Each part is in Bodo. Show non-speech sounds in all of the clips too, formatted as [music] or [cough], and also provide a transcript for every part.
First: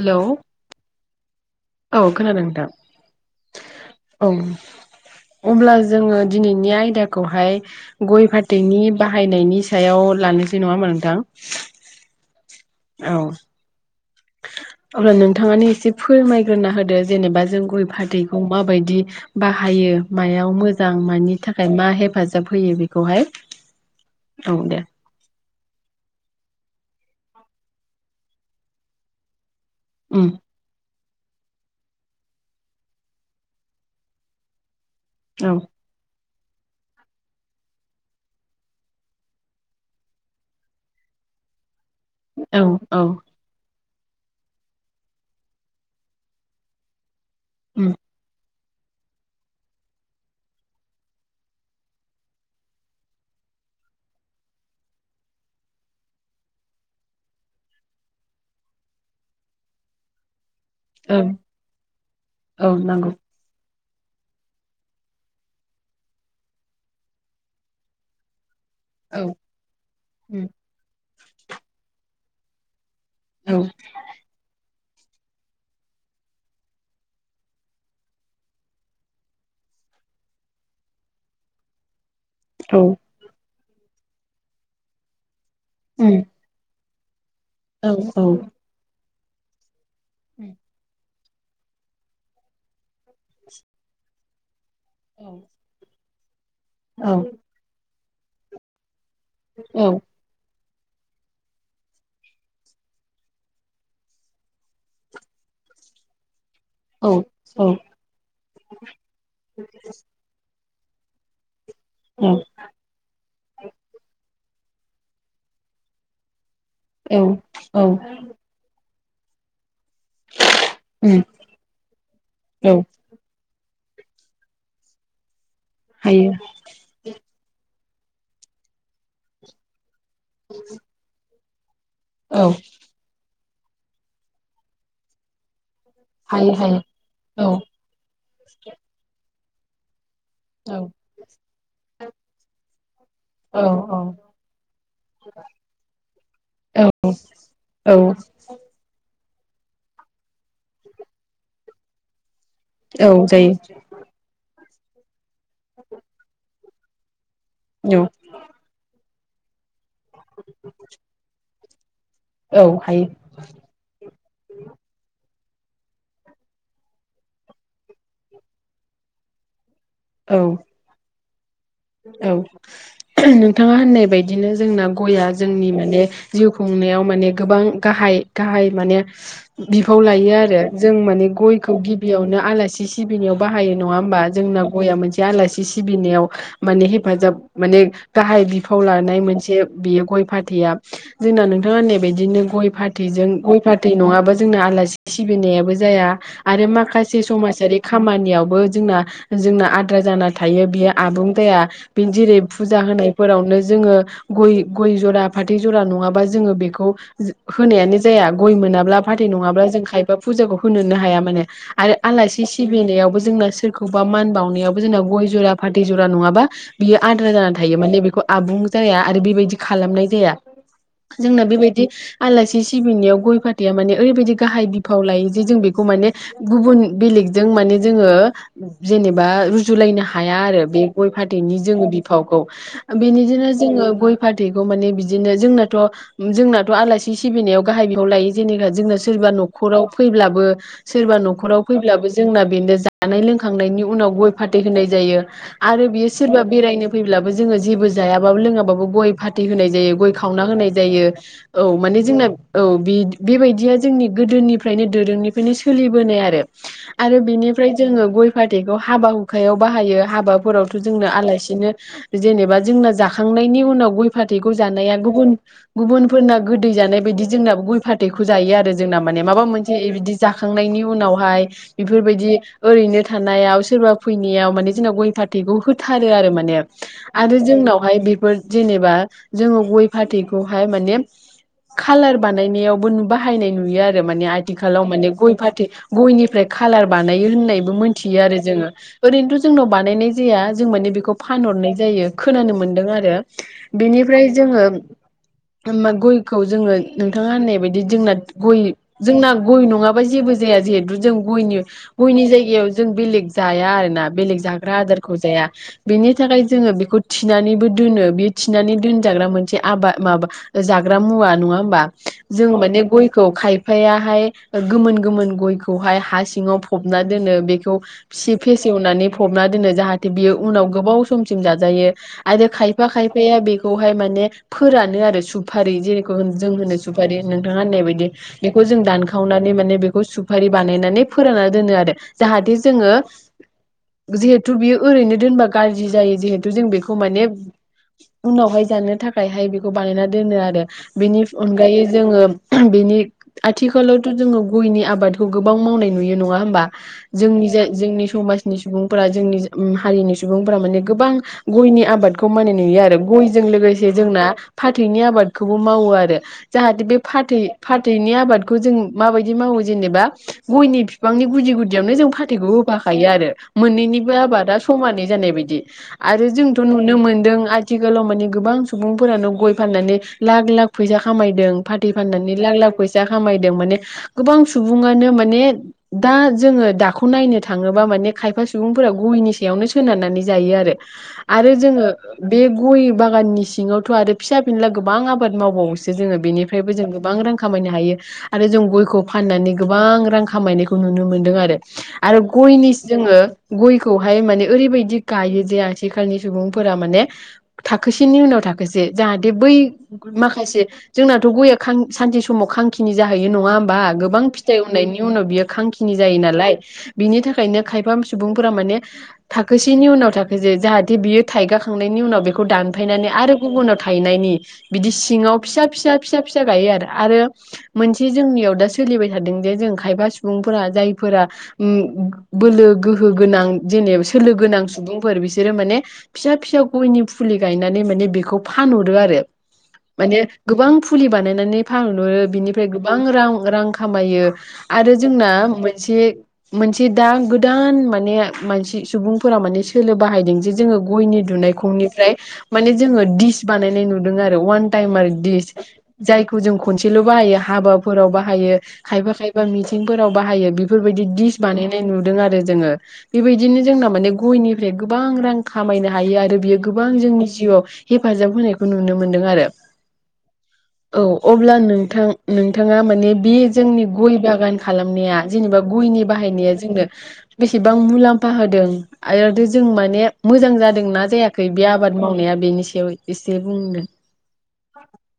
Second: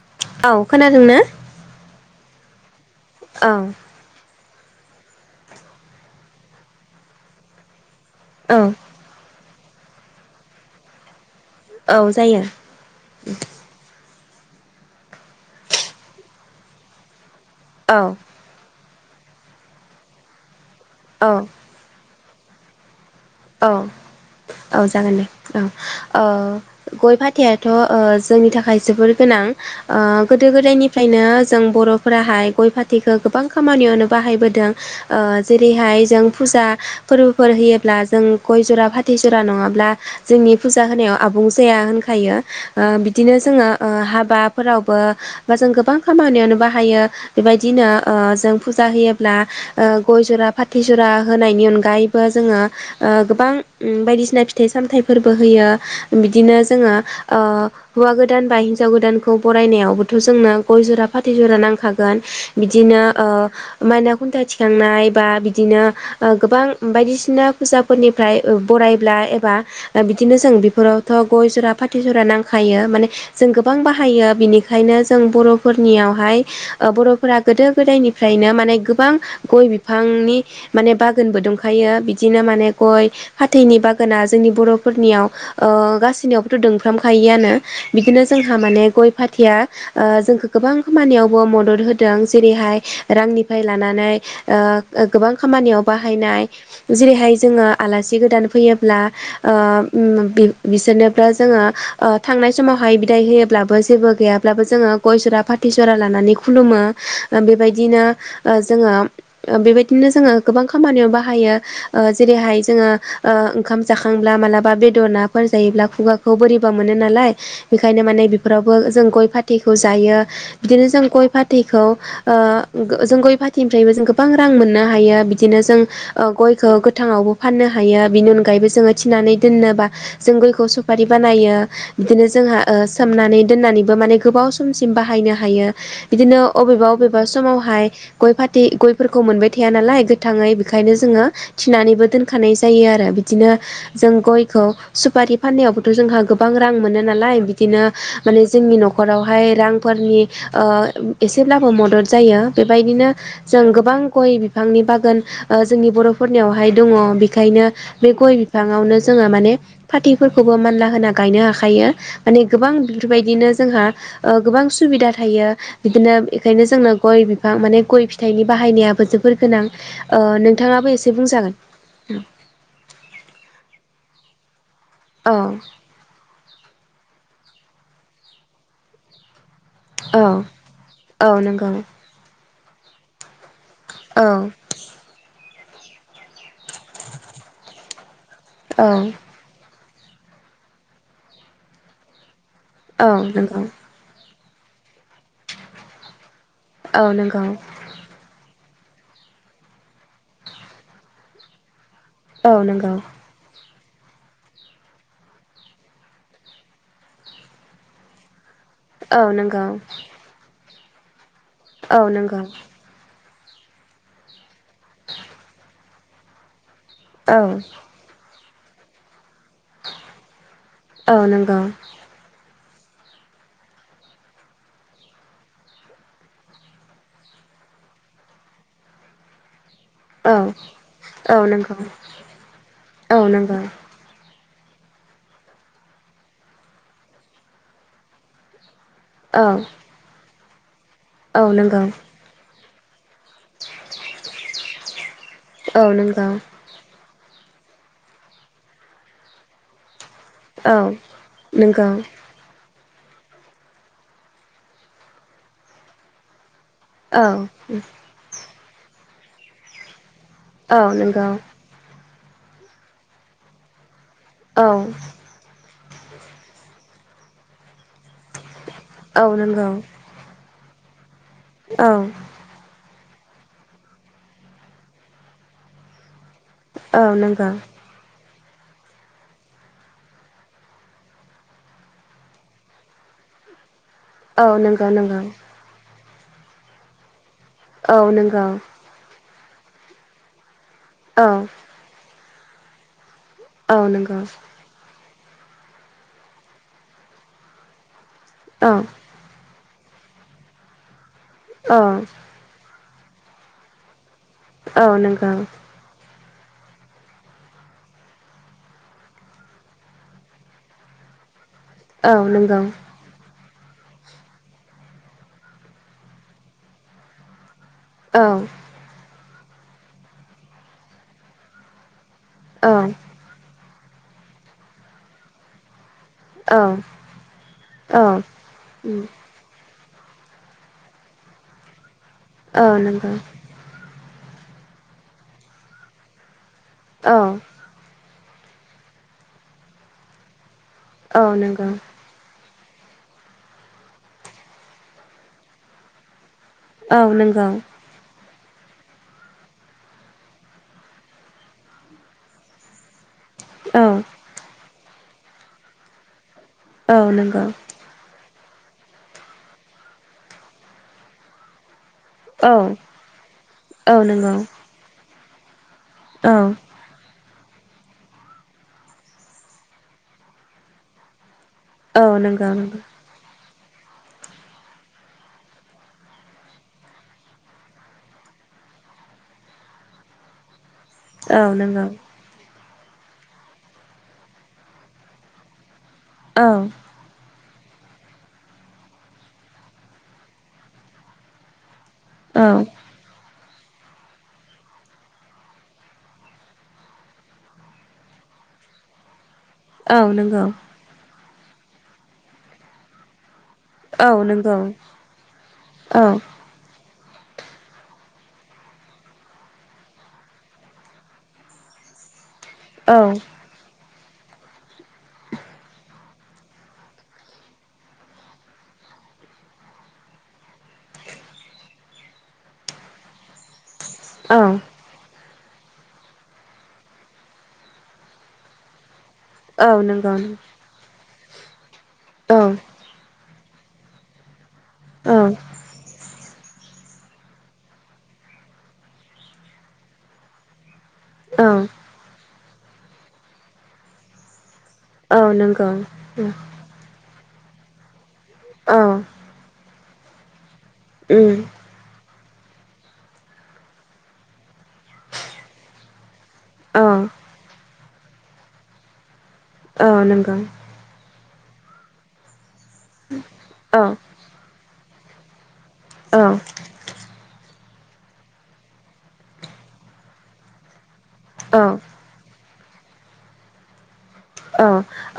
हेलौ औ खोनादोंना औ खोनादों। दा औ अब्ला जोङो दिनैनि आयदाखौहाय गय औ फाथैनि बाहायनायनि सायाव लानोसै नङा होनबा नोंथां? औ जायो औ अब्ला नोंथाङानो एसे फोरमायग्रोना होदो जेनेबा जों गय औ फाथैखौ माबायदि बाहायो मायाव मो जां औ मानि थाखाय मा हेप हेफाजाब होयो बे औ औ जागोन दे औ ओ गय फाथैयाथ' ओ जोंनि थाखाय जोबोर गोनां ओ उम गोदो गोदायनि ओखायनो जों बर'फोराहाय गय फाथैखो गोबां खामानियावनो बाहायबोदों ओ औ जेरैहाय जों फुजा फोरबोफोर होयोब्ला जों गय जरा फाथै जरा नङाब्ला जोंनि फुजा होनायाव आबुं जाया होन थायो औ ओ औ बिदिनो जोङो ओ हाबाफोरावबो बा जों गोबां खामानियावनो बाहायो बेबायदिनो उम ओ जों फुजा होयोब्ला ओ गय जरा फाथै जरा होनायनि अनगायैबो जोङो ओ गोबां उम बायदिसिना फिथाइ सामथाइफोरबो होयो बिदिनो जोङो ओ हौवा गोदान बा हिन्जाव गोदानखौ बरायनायावबोथ' जोंनो गय जरा फाथै ओं जरा नांखागोन औ बिदिनो नांगौ ओ माइना खुन्था थिखांनाय बा बिदिनो ओ गोबां बायदिसिना फुजाफोरनिफ्राय ओ बरायब्ला औ एबा बिदिनो उम जों बेफोराव थ' गय ज'रा फाथै ज'रा नांखायो माने जों औ गोबां बाहायो बिनिख ओंखायनो जों बर'फोरनियावहाय ओ बर'फोरा गोदो गोदायनिफ्रायनो माने गोबां गय बिफांनि माने बागोनबो दंखायो बि दिनो माने औ गय फाथ दैनि बागोना जोंनि बर'फोरनियाव ओ उम गासैनियावबोथ' दों [unintelligible] यानो औ बिदिनो औ जोंहा माने गय फाथ थिया ओ जोंखौ गोबां खामानियाव मदद होदों जेरैहाय रांनिफ्राय लानानै ओ ओ गोबां खामानियावबा बाहायनाय औ जेरैहाय जोङो आलासि जि गोदान फैयोब्ला ओ औ ओम बि बिसोरनोबो जोङो थांनाय समावहाय बिदाय होयोब्लाबो जेबो गैयाब्लाबो जोङो गय जरा फाथै जरा लानानै खु खुलुमो ओ बेबायदिनो ओ जोङो बेबायदिनो जोङो गोबां खामानियाव बाहायो ओ औ जेरैहाय जोङो ओ ओंखाम जाखांब्ला मालाब बा बेदर नाफोर जायोब्ला खुगाखौ बोरै मोनो नालाय औ औ बेनिखायनो माने बेफोरावबो जों गय फाथै जायो बिदिनो जों उम गय फाथैखौ ओ औ गो जों गय फाथै बिनिफ्रायबो जों गोबां रां मोननो हायो बि बिदिनो जों ओ हायो गय गोथाङावबो फाननो हायो बिनि अनगायैबो जोङो थिनानै दोननोबा जों गयखौ सुफारि बानायो। [inaudible] बिदिनो औ जोंहा ओ सोमनानै दोननानैबो माने गोबाव समसिम बाहायनो हायो बिदिनो हायो हायो अबेबा अबेबा औ समावहाय गय फाथै गयफोरखौ मोनबाय थाया नालाय थाङो औ बेनिखायनो जोङो फिनानैबो दोनखानाय जायो आरो बिदिनो औ जों औ गयखौ सुपारि फाननायावबोथ जोंहा गोबां रां मोनो नालाय बिदिनो औ औ माने जोंनि न'ख रावहाय रांफोरनि ओ एसेब्लाबो मदद जायो। बेबायदिनो औ जों जायो गोबां गय बि फांनि बागोन ओ जोंनि बर' यावहाय दङ बे खायनो बे गय बिफांआवनो जोङो माने फाथैफोरखौबो मानला होना गायनो हाखायो। माने औ औ गोबां हायो बेफोरबायदिनो जोंहा ओ गोबां सुबिदा थायो। बिदिनो इखायनो जोंनो गय बिफां माने गय फिथाइनि बाहायनायाबो जोबोर गोनां। ओ औ नोंथाङाबो एसे बुंजागोन। औ नोंथाङा होननाय बायदिनो। जोंना गया औ जोंनि माने जिउ खुंनायाव माने गोबां गाहाय गाहाय माने बिफाव औ लायो आरो जों माने औ नंगौ गयखौ गिबियावनो आला सि सिबिनायाव बा हायो नङा होमबा औ जोंना गया मोनसे आलासि सिबिनायाव माने हेफाजाब माने गाहाय बिफाव औ लानाय मोनसे बेयो गय फाथैया जोंना नोंथाङा होननाय बायदिनो गय औ पाथैजों गय नंगौ पाथै नङाबा जोंना आलासि सिबिनायाबो जाया आरो औ माखासे नंगौ समाजारि खामानियावबो जोंना जोंना आद्रा जाना थायो बेयो आबुं जाया। जेरै औ फुजा नंगौ होनायफोरावनो जोङो गय गय जरा फाथै जरा नङाबा जोङो बेखौ होनायानो जाया गय मोनाब्ला औ फाथै नंगौ नङाब्ला जों खायबा फुजाखौ होनोनो हाया माने। आरो औ नंगौ आलासि सिबिनायावबो जोंना सोरखौबा मान बावनायाव जोंना गय जरा फा थै जारा नङाबा बियो आद्रा औ जानानै थायो माने बेखौ आबुं जाया आरो बेबाय दि खालामनाय जाया। औ जोंना नंगौ बेबायदि आलासि सिबिनाययाव गय फाथैआ माने ओरैबायदि गाहाय बिफाव लायो जे जों बेखौ माने गुबुन बेलेग जों माने जोङो जेनेबा रु जुलायनो औ हाया आरो बे गय औ फाथैनि जों नंगौ बिफावखौ औ बेनिदोनो नंगौ जोङो गय फा फाथैखौ माने बिदिनो जोंनाथ' जोंनाथ' आलासि सिबिनायाव गाहाइ बिफाव लायो जेनेबा जों सोरबा औ नखराव फैब्लाबो [inaudible] सोरबा औ नखराव नंगौ फैब्लाबो जोंना बेनो जानाय लोंखांनायनि उनाव गय फाथै होनाय जायो औ नंगौ औ आरो बियो नंगौ सोरबा बेरायनो फैब्लाबो जोङो जेबो जायाबाबो लोङाबाबो गय फाथै होनाय जायो। गय खावना होनाय औ जायो औ माने जोंना औ बे बे बेबायदिया जोंनि गोदोनिफ्रायनो दोरोंनिफ्रायनो सोलिबोनाय आरो आरो औ बिनिफ्राय जोङो गय फाथैखौ हाबा हुखायाव बाहायो। हाबा फोरावथ' औ जोंना नंगौ आलासिनो जेनेबा जोंना जाखांनायनि उनाव गय फाथैखौ औ जानाया गुबुन गुबुनफोरना गोदै जानाय बायदि जोंना गय फा थैखौ जायो आरो जोंना माने औ माबा नंगौ मोनसे बिदि जा खांनायनि उनाव हाय औ बेफोरबादि ओैरैनो थानायाव सोरबा फैनायाव माने जोंना गय फा थैखौ होथारो आरो मा ने नंगौ आरो नंगौ जोंनावहाय बेफोर जेनेबा जोङो गय फाथैखौहाय माने खालार बानायनायावबो बाहायनाय नुयो आ रो माने आथिखालाव माने गय फाथै गयनिफ्राय खालार बानायो होननायबो औ मोनथियो आरो नंगौ जोङो ओरैनोथ' जोंनाव बानायनाय जाया जों माने बेखौ औ फानहरनाय जायो खोनानो मोन्दों आरो औ नंगौ बेनिफ्राय जोङो ओम गयखौ जोङो नोंथाङा होननाय बायदि जोंना गय औ जोंना गय नङाबा जेबो जाया जिहेतु जों गयनि औ गयनि जायगायाव जो जों बेलेग जाया आरोना। बेलेग जाग्रा औ आदार नंगौ जाया बिनो बेनि थाखाय जोङो बेखौ थिनानैबो दोनो बे थिनानै दोनजाग्रा मोनसे आबाद माबा जाग्रा मुवा नङा ओम बा औ जों नंगौ माने गयखौ खाय बिफायाहाय गोमोन गोमोन गयखौहाय हा सिङाव फबना दोनो बे खौ औ फिसि फेसेवनानै खबना दोनो जाहाथ बियो उनाव गोबाव समसिम जाजायो। आरो औ खायफा खायफाया बेख बेखौहाय माने फोरानो आरो सुफारि जेरै जों औ होनो सुफारि नोंथाङा होननाय औ बायदि बेखौ जों दानखावनानै माने सुफारि बानायनानै फोरानना दोनो आरो। जाहाथे औ जोङो नंगौ जिहु टु बियो ओरैनो दोनबा गाज्रि जायो जिहेत जों बेखौ औ माने उनावहाय जानो थाखायहाय बेखौ बानायना दोनो आरो। औ बिनिफ नंगौ अनगायै जोङो बेनि आथिखालावथ जोङो गयनि आबादखौ गोबां मावनाय नुयो नङा होम बा औ नंगौ जोंनि जे जोंनि समाज नि सुबुंफोरा जोंनि उम हारिनि सुबुंफोरा माने गोबां गयनि आबादखौ मानाय नुयो आरो। गयजों औ लोगोसे जोंना फाथैनि आबादखौबो मावो आरो। जाहाथे बे औ फाथै नंगौ फाथैनि आबाद जों माबादि मावो जेनेबा गयनि बिफांनि गुुदि गुद दियावनो जों औ फाथैखौ होफाखायो आरो औ मोननैनिबो नंगौ आबाद खमानै जानाय बायदि। आरो औ जोंथ नुनो मोनदों आ आथिखालाव मानि गोबां सुबुंफोरानो गय फाननानै लाख लाख फैसा खामायदों फाथै फाननानै नंगौ लाख लाख नंगौ फैसा खामाय [unintelligible] माने गोबां सुबङनो माने दा जोङो दखौ नायनो थाङोबा माने खायफा सुबुंफोरा गयनि बेयावनो सोनारनानै जायो आरो औ आरो नंगौ जोङो बे ग'य बागाननि सिङावथ आरो फिसा फिला गोबां आबाद मावबावो सो जोङो औ बेनिफ्रायबो जों गोबां रां खामायनो हायो आरो जों गयखौ फाननानै गोबां रां खामायनायखौ नुनो मोनदों आरो आरो औ गयनि जोङो गयखौ हाय माने ओरैबायदि गायो जे आथिखालनि सुबुंफोरा माने थाखोसेनि उनाव थाखोसे जाहा थे बै औ नंगौ माखासे जोंनाथ गया‌ खां सानसे समाव खांखिनि जाहै यो नङा होमबा औ गोबां नंगौ फिथाइ उनायनि उनाव बियो खांखिनि औ जायो नालाय बिनि थाखायनो खायफा सुबुंफोरा माने थाखोसेनि उनाव थाखोसे जाहाथे बियो थाइगाखांनायनि उनाव बे खौ औ दानफैनानै आरो गुबुनाव थायनायनि बिदि सिङाव फिसा फिसा फिसा फिसा गायो आरो आरो मोनसे जोंनियाव दा सोलिबाय थादों जे जों खायफा सुबुंफोरा जायफोरा बोलो गोहो गोनां जेने सोलो गोनां सुबुंफोर बिसोरो माने फिसा फिसा गयनि फुलि गायनानै माने बेखौ फानहरो आरो औ नंगौ औ नंगौ माने गोबां फुलि बानायनानै फानहहरो बिनिफ्राय औ गोबां रां रां खामायो आरो जोंना मोनसे मोनसे दा गोदान माने मानसि सुबुंफोरा माने सोलो बाहायदों जे जोङो गयनि औ दुनायखंनिफ्राय माने जोङो दिस बानायनाय नुदों आरो वान टाइमार औ दिस जायखौ जों खनसेल बाहायो हाबाफोरावबा हायो खायफा खायफा फोराव बाहायो बि फोरबायदि नंगौ दिडिस बानायनाय नु दों आरो जोङो बेबायदिनो जोंना माने गयनिफ्राय गोबां रां खामायनो हायो आरो बियो गोबां जोंनि जिउआव हेफाजाब होनायखौ नुनो मोन्दों आरो औ नंगौ औ अब्ला नोंथां नों थाङा माने बे औ जोंनि गय बागान खालामनाया जेनेबा गयनि औ बाहायनाया जोंनो बेस बां मुलाम्फा होदों आरो जों माने मोजां जादोंना जायाखै औ बे आबाद मावनाया बेनि सायाव एसे बुंनो औ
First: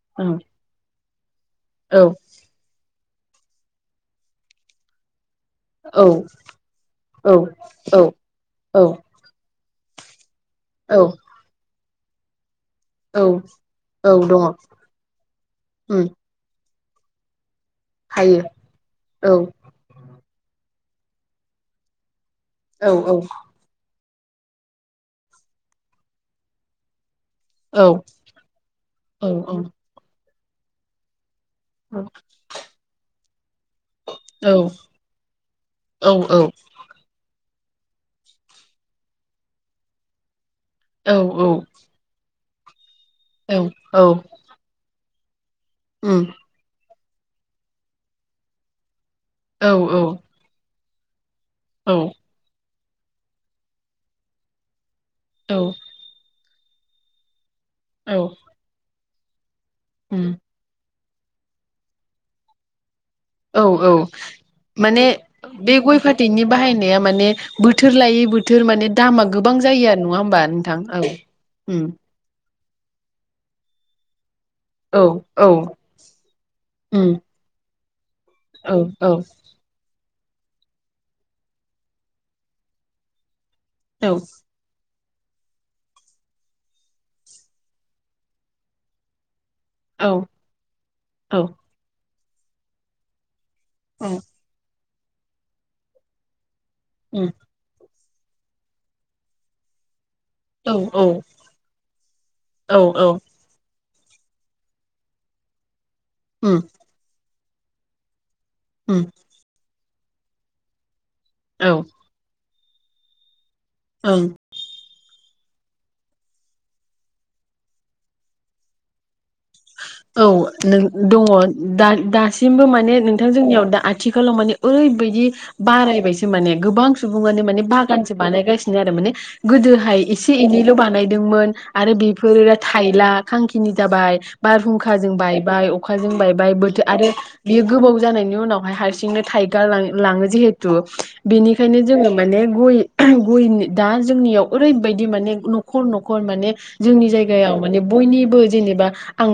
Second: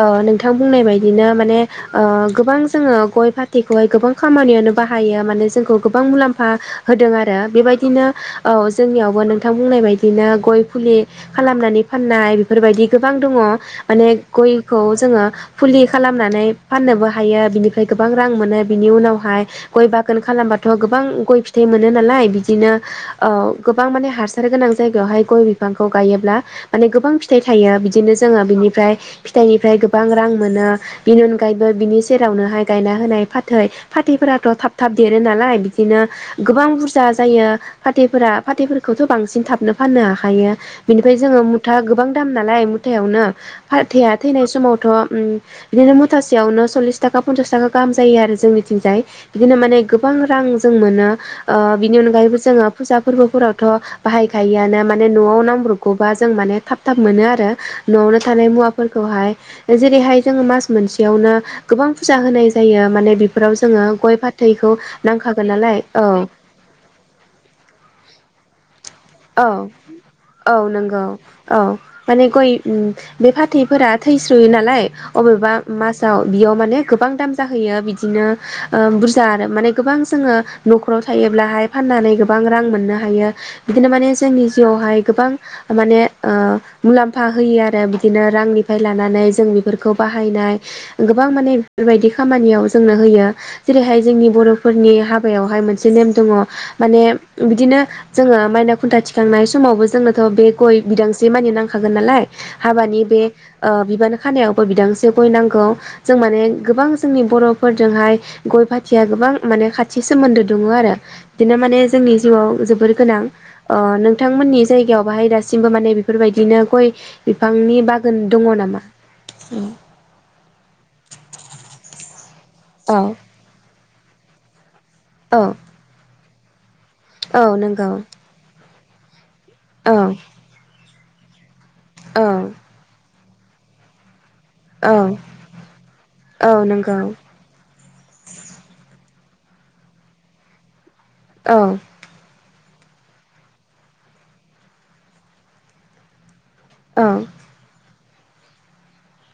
ओ औ नोंथां बुंनाय बायदिनो माने ओ गोबां जोङो गय फा थैखौहाय गोबां खामानियावानो बाहायो माने जोंखौ गोबां औ मुलाम्फा होदों औ आरो औ बेबायदिनो औ जोंनियावबो नोंथां बुंनाय बायदिनो गय फुलि औ खालामनानै फान्नाय बेफोरबायदि गोबां औ दङ माने औ दङ गयखौ जोङो फुलि उम खालामनानै फान्नोबो हायो बिनि फाय गोबां रां हायो मोनो। बिनि औ उनावहाय गय बागान खालामबाथ गोबां गय फिथाइ मोनो नालाय बि दिनो औ औ ओ गोबां माने हासार गोनां जायगायावहाय गय बिफांखौ गायोब्ला माने गोबां फिथाइ थायो औ बिदिनो जोङो बिनि फ्राय औ औ फिथाइनिफ्राय गोबां रां मोन। ो बेनि अनगा यैबो बिनि सेरावनोहाय गायना होनाय फाथ थै फाथैफोराथ औ थाब थाब देरो नालाय बिदिनो औ गोबां बुरजा जायो। फाथैफोरा फाथैफोरखौथ बांसिन थाबनो फान्नो हाखायो। बेनिफ्राय जोङो मुथा गोबां दाम नालाय थायावनो फाथैया थैनाय समाव थ उम बिदिनो उम मुथासेयावनो सललिस थाखा पनसास थाखा गाहाम जायो आरो जोंनिथिंजाय। बिदिनो औ माने औ गोबां रां जों मोनो। ओ बिनि अनगायैबो जोङो फुजा फोरबोफोरावथ बाहायखायोआनो मान माने नआव नांब्रबगौबा जों माने थाब थाब मोनो आरो। औ नआवनो फोरखौहाय जेरैहाय उम जोङो मास मोनसे बेयावनो गोबां फुजा होनाय जायो माने बेफोराव औ जोङो औ गय फाथैखौ माने नांखागोन बे नालाय गय औ फाथैनि बाहायनाया माने बोथोर लायै बोथ थोर माने दामा औ गोबां जायो आरो नङा होमबा औ नोंथां नोंगौ औ औ उम माने गय ओम बे फाथैफोरा थै सुयो नालाय औ औ अबेबा मासाव बेयाव माने उम गोबां दाम जाहैयो बि बिदिनो औ ओम औ बुरजा आरो माने गोबां। जोङो नखराव थायोब्लाहाय फाननानै गोबां रां मोननो हायो। बिदिनो माने औ जोंनि जिउआवहाय। गोबां माने ओ मुलाम्फा होयो आरो बिदिनो रांनिफ्राय लानानै जोंनि फोरखौ औ बाहायनाय गोबां औ माने बेफोरबायदि खामानियाव जोंनो होयो। जेरैहाय औ जोंनि बरफोरनि हाबायावहाय मोनसे नेम दङ। माने उम बिदिनो जोङो माइना खुन्था थिखांनाय समावबो जोङो थह बे औ गय औ बिदांसे मानि नांखागोन नालाय औ हाबानि औ बे ओ बिबान खानायावबो बिदांसे गय नांगौ। जों माने उम गोबां जोंनि बर। फोरजोंहाय गय उम फाथिया गोबां माने खाथि थि सोमोन्दो दङ आरो। बिदिनो औ माने जोंनि जिउआव जोबोद गोर गोनां। ओ ओं नोंथांमोननि जाय जायगायाव बाहाय दासिमबो माने बेफोरबायदिनो गय बिफांनि बागान दङ नामा औ नों दङ। दसिमबो माने औ नोंथां जनियाव दा आ। थिखालाव माने। ओरैबायदि औ बारायबायसो। माने गोबां। सुबुङानो औ माने नंगौ बागानसो बानायगासिनो [unintelligible] माने औ गोदोहाय एसे एनैल बानायो दोंमोन। आरो औ बेफोरो थाइला। खांखिनि जाबाय औ बारहुंखाजों बायबाय अखाजों औ बायबाय बोथोर नंगौ आरो बेयो गोबाव जानायनि उनावहाय हारसिं सिंनो थाइगा लां लाङो जिहेतु औ बेनिखायनो जोङो माने गय गय दा जोंनियाव ओरैबायदि माने न'खर न'खर माने। औ जोंनि जायगायाव माने बयनिबो जेनेबा आं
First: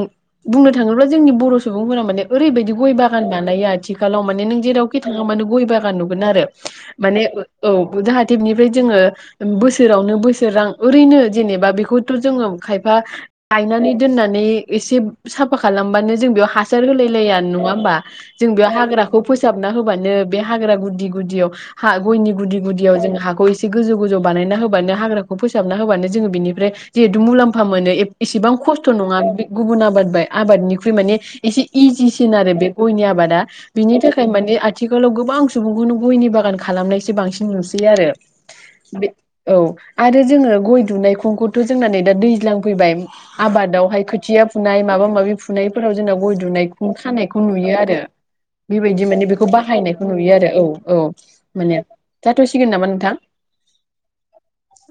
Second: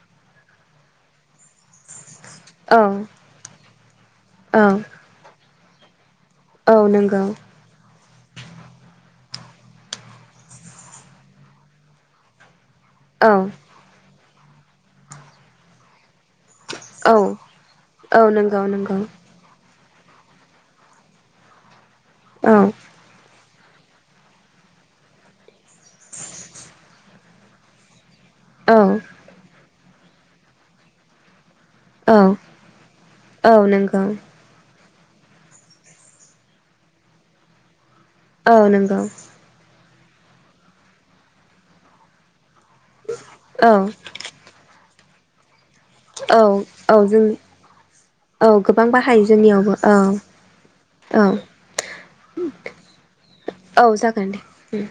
बुंनो थाङोब्ला जोंनि बर सुबुंफोरा माने ओरैबायदि औ गय बागान बानायो आथि खालाव माने नों जेरावखि थाङा मानो गय बागान नुगोन। आरो औ माने नंगौ औ। जाहाथे बेनिफ्राय जोङो बोसोरावनो बोसोर रां ओरैनो जेनेबा बेखौथ जोङो खाय फा औ गायनानै दोननानै। एसे साफा खालामबानो जों बेयाव हास हासर होलाय औ लाया नङा होमबा औ जों नंगौ बेयाव नंगौ हाग्राखौ फोसाब बना होबानो बे हाग्रा गुदि गुदियाव। हा गयनि औ गुदि गुदियाव जों हाखौ इसे गोजौ गोजौ बानायना होबानो हाग्राखौ फोसाब फोसाबना होबानो जोङो बेनिफ्राय जिहेथु मुलाम्फा मोनो ए इसेबां औ खस्थ नङा। गुबुन आबाद बाय आबादनिख्रुइ माने एसे औ इजिसिन आरो बे गयनि आबादा औ बिनि नंगौ थाखाय माने आथ आथिखालाव गोबां सुबुंखौनो गयनि बागान खालामनायसो बांसिन नुसै बि आरो औ नंगौ बि औ, आरो जोङो गय दुनायखंखौथ' जोंना नै दा दैज्लां, फैबाय औ आबादावहाय खो फुनाय माबि फु फुनायफोराव जोंना गय औ दुनायखौ औ जों खानायखौ नुयो आरो औ गोबां बेबायदि बाहायो माने बेखौ जोंनियावबो औ बाहायनायखौ नुयो आरो औ औ माने जाथ'सिगोन नामा नोंथां, औ जागोन दे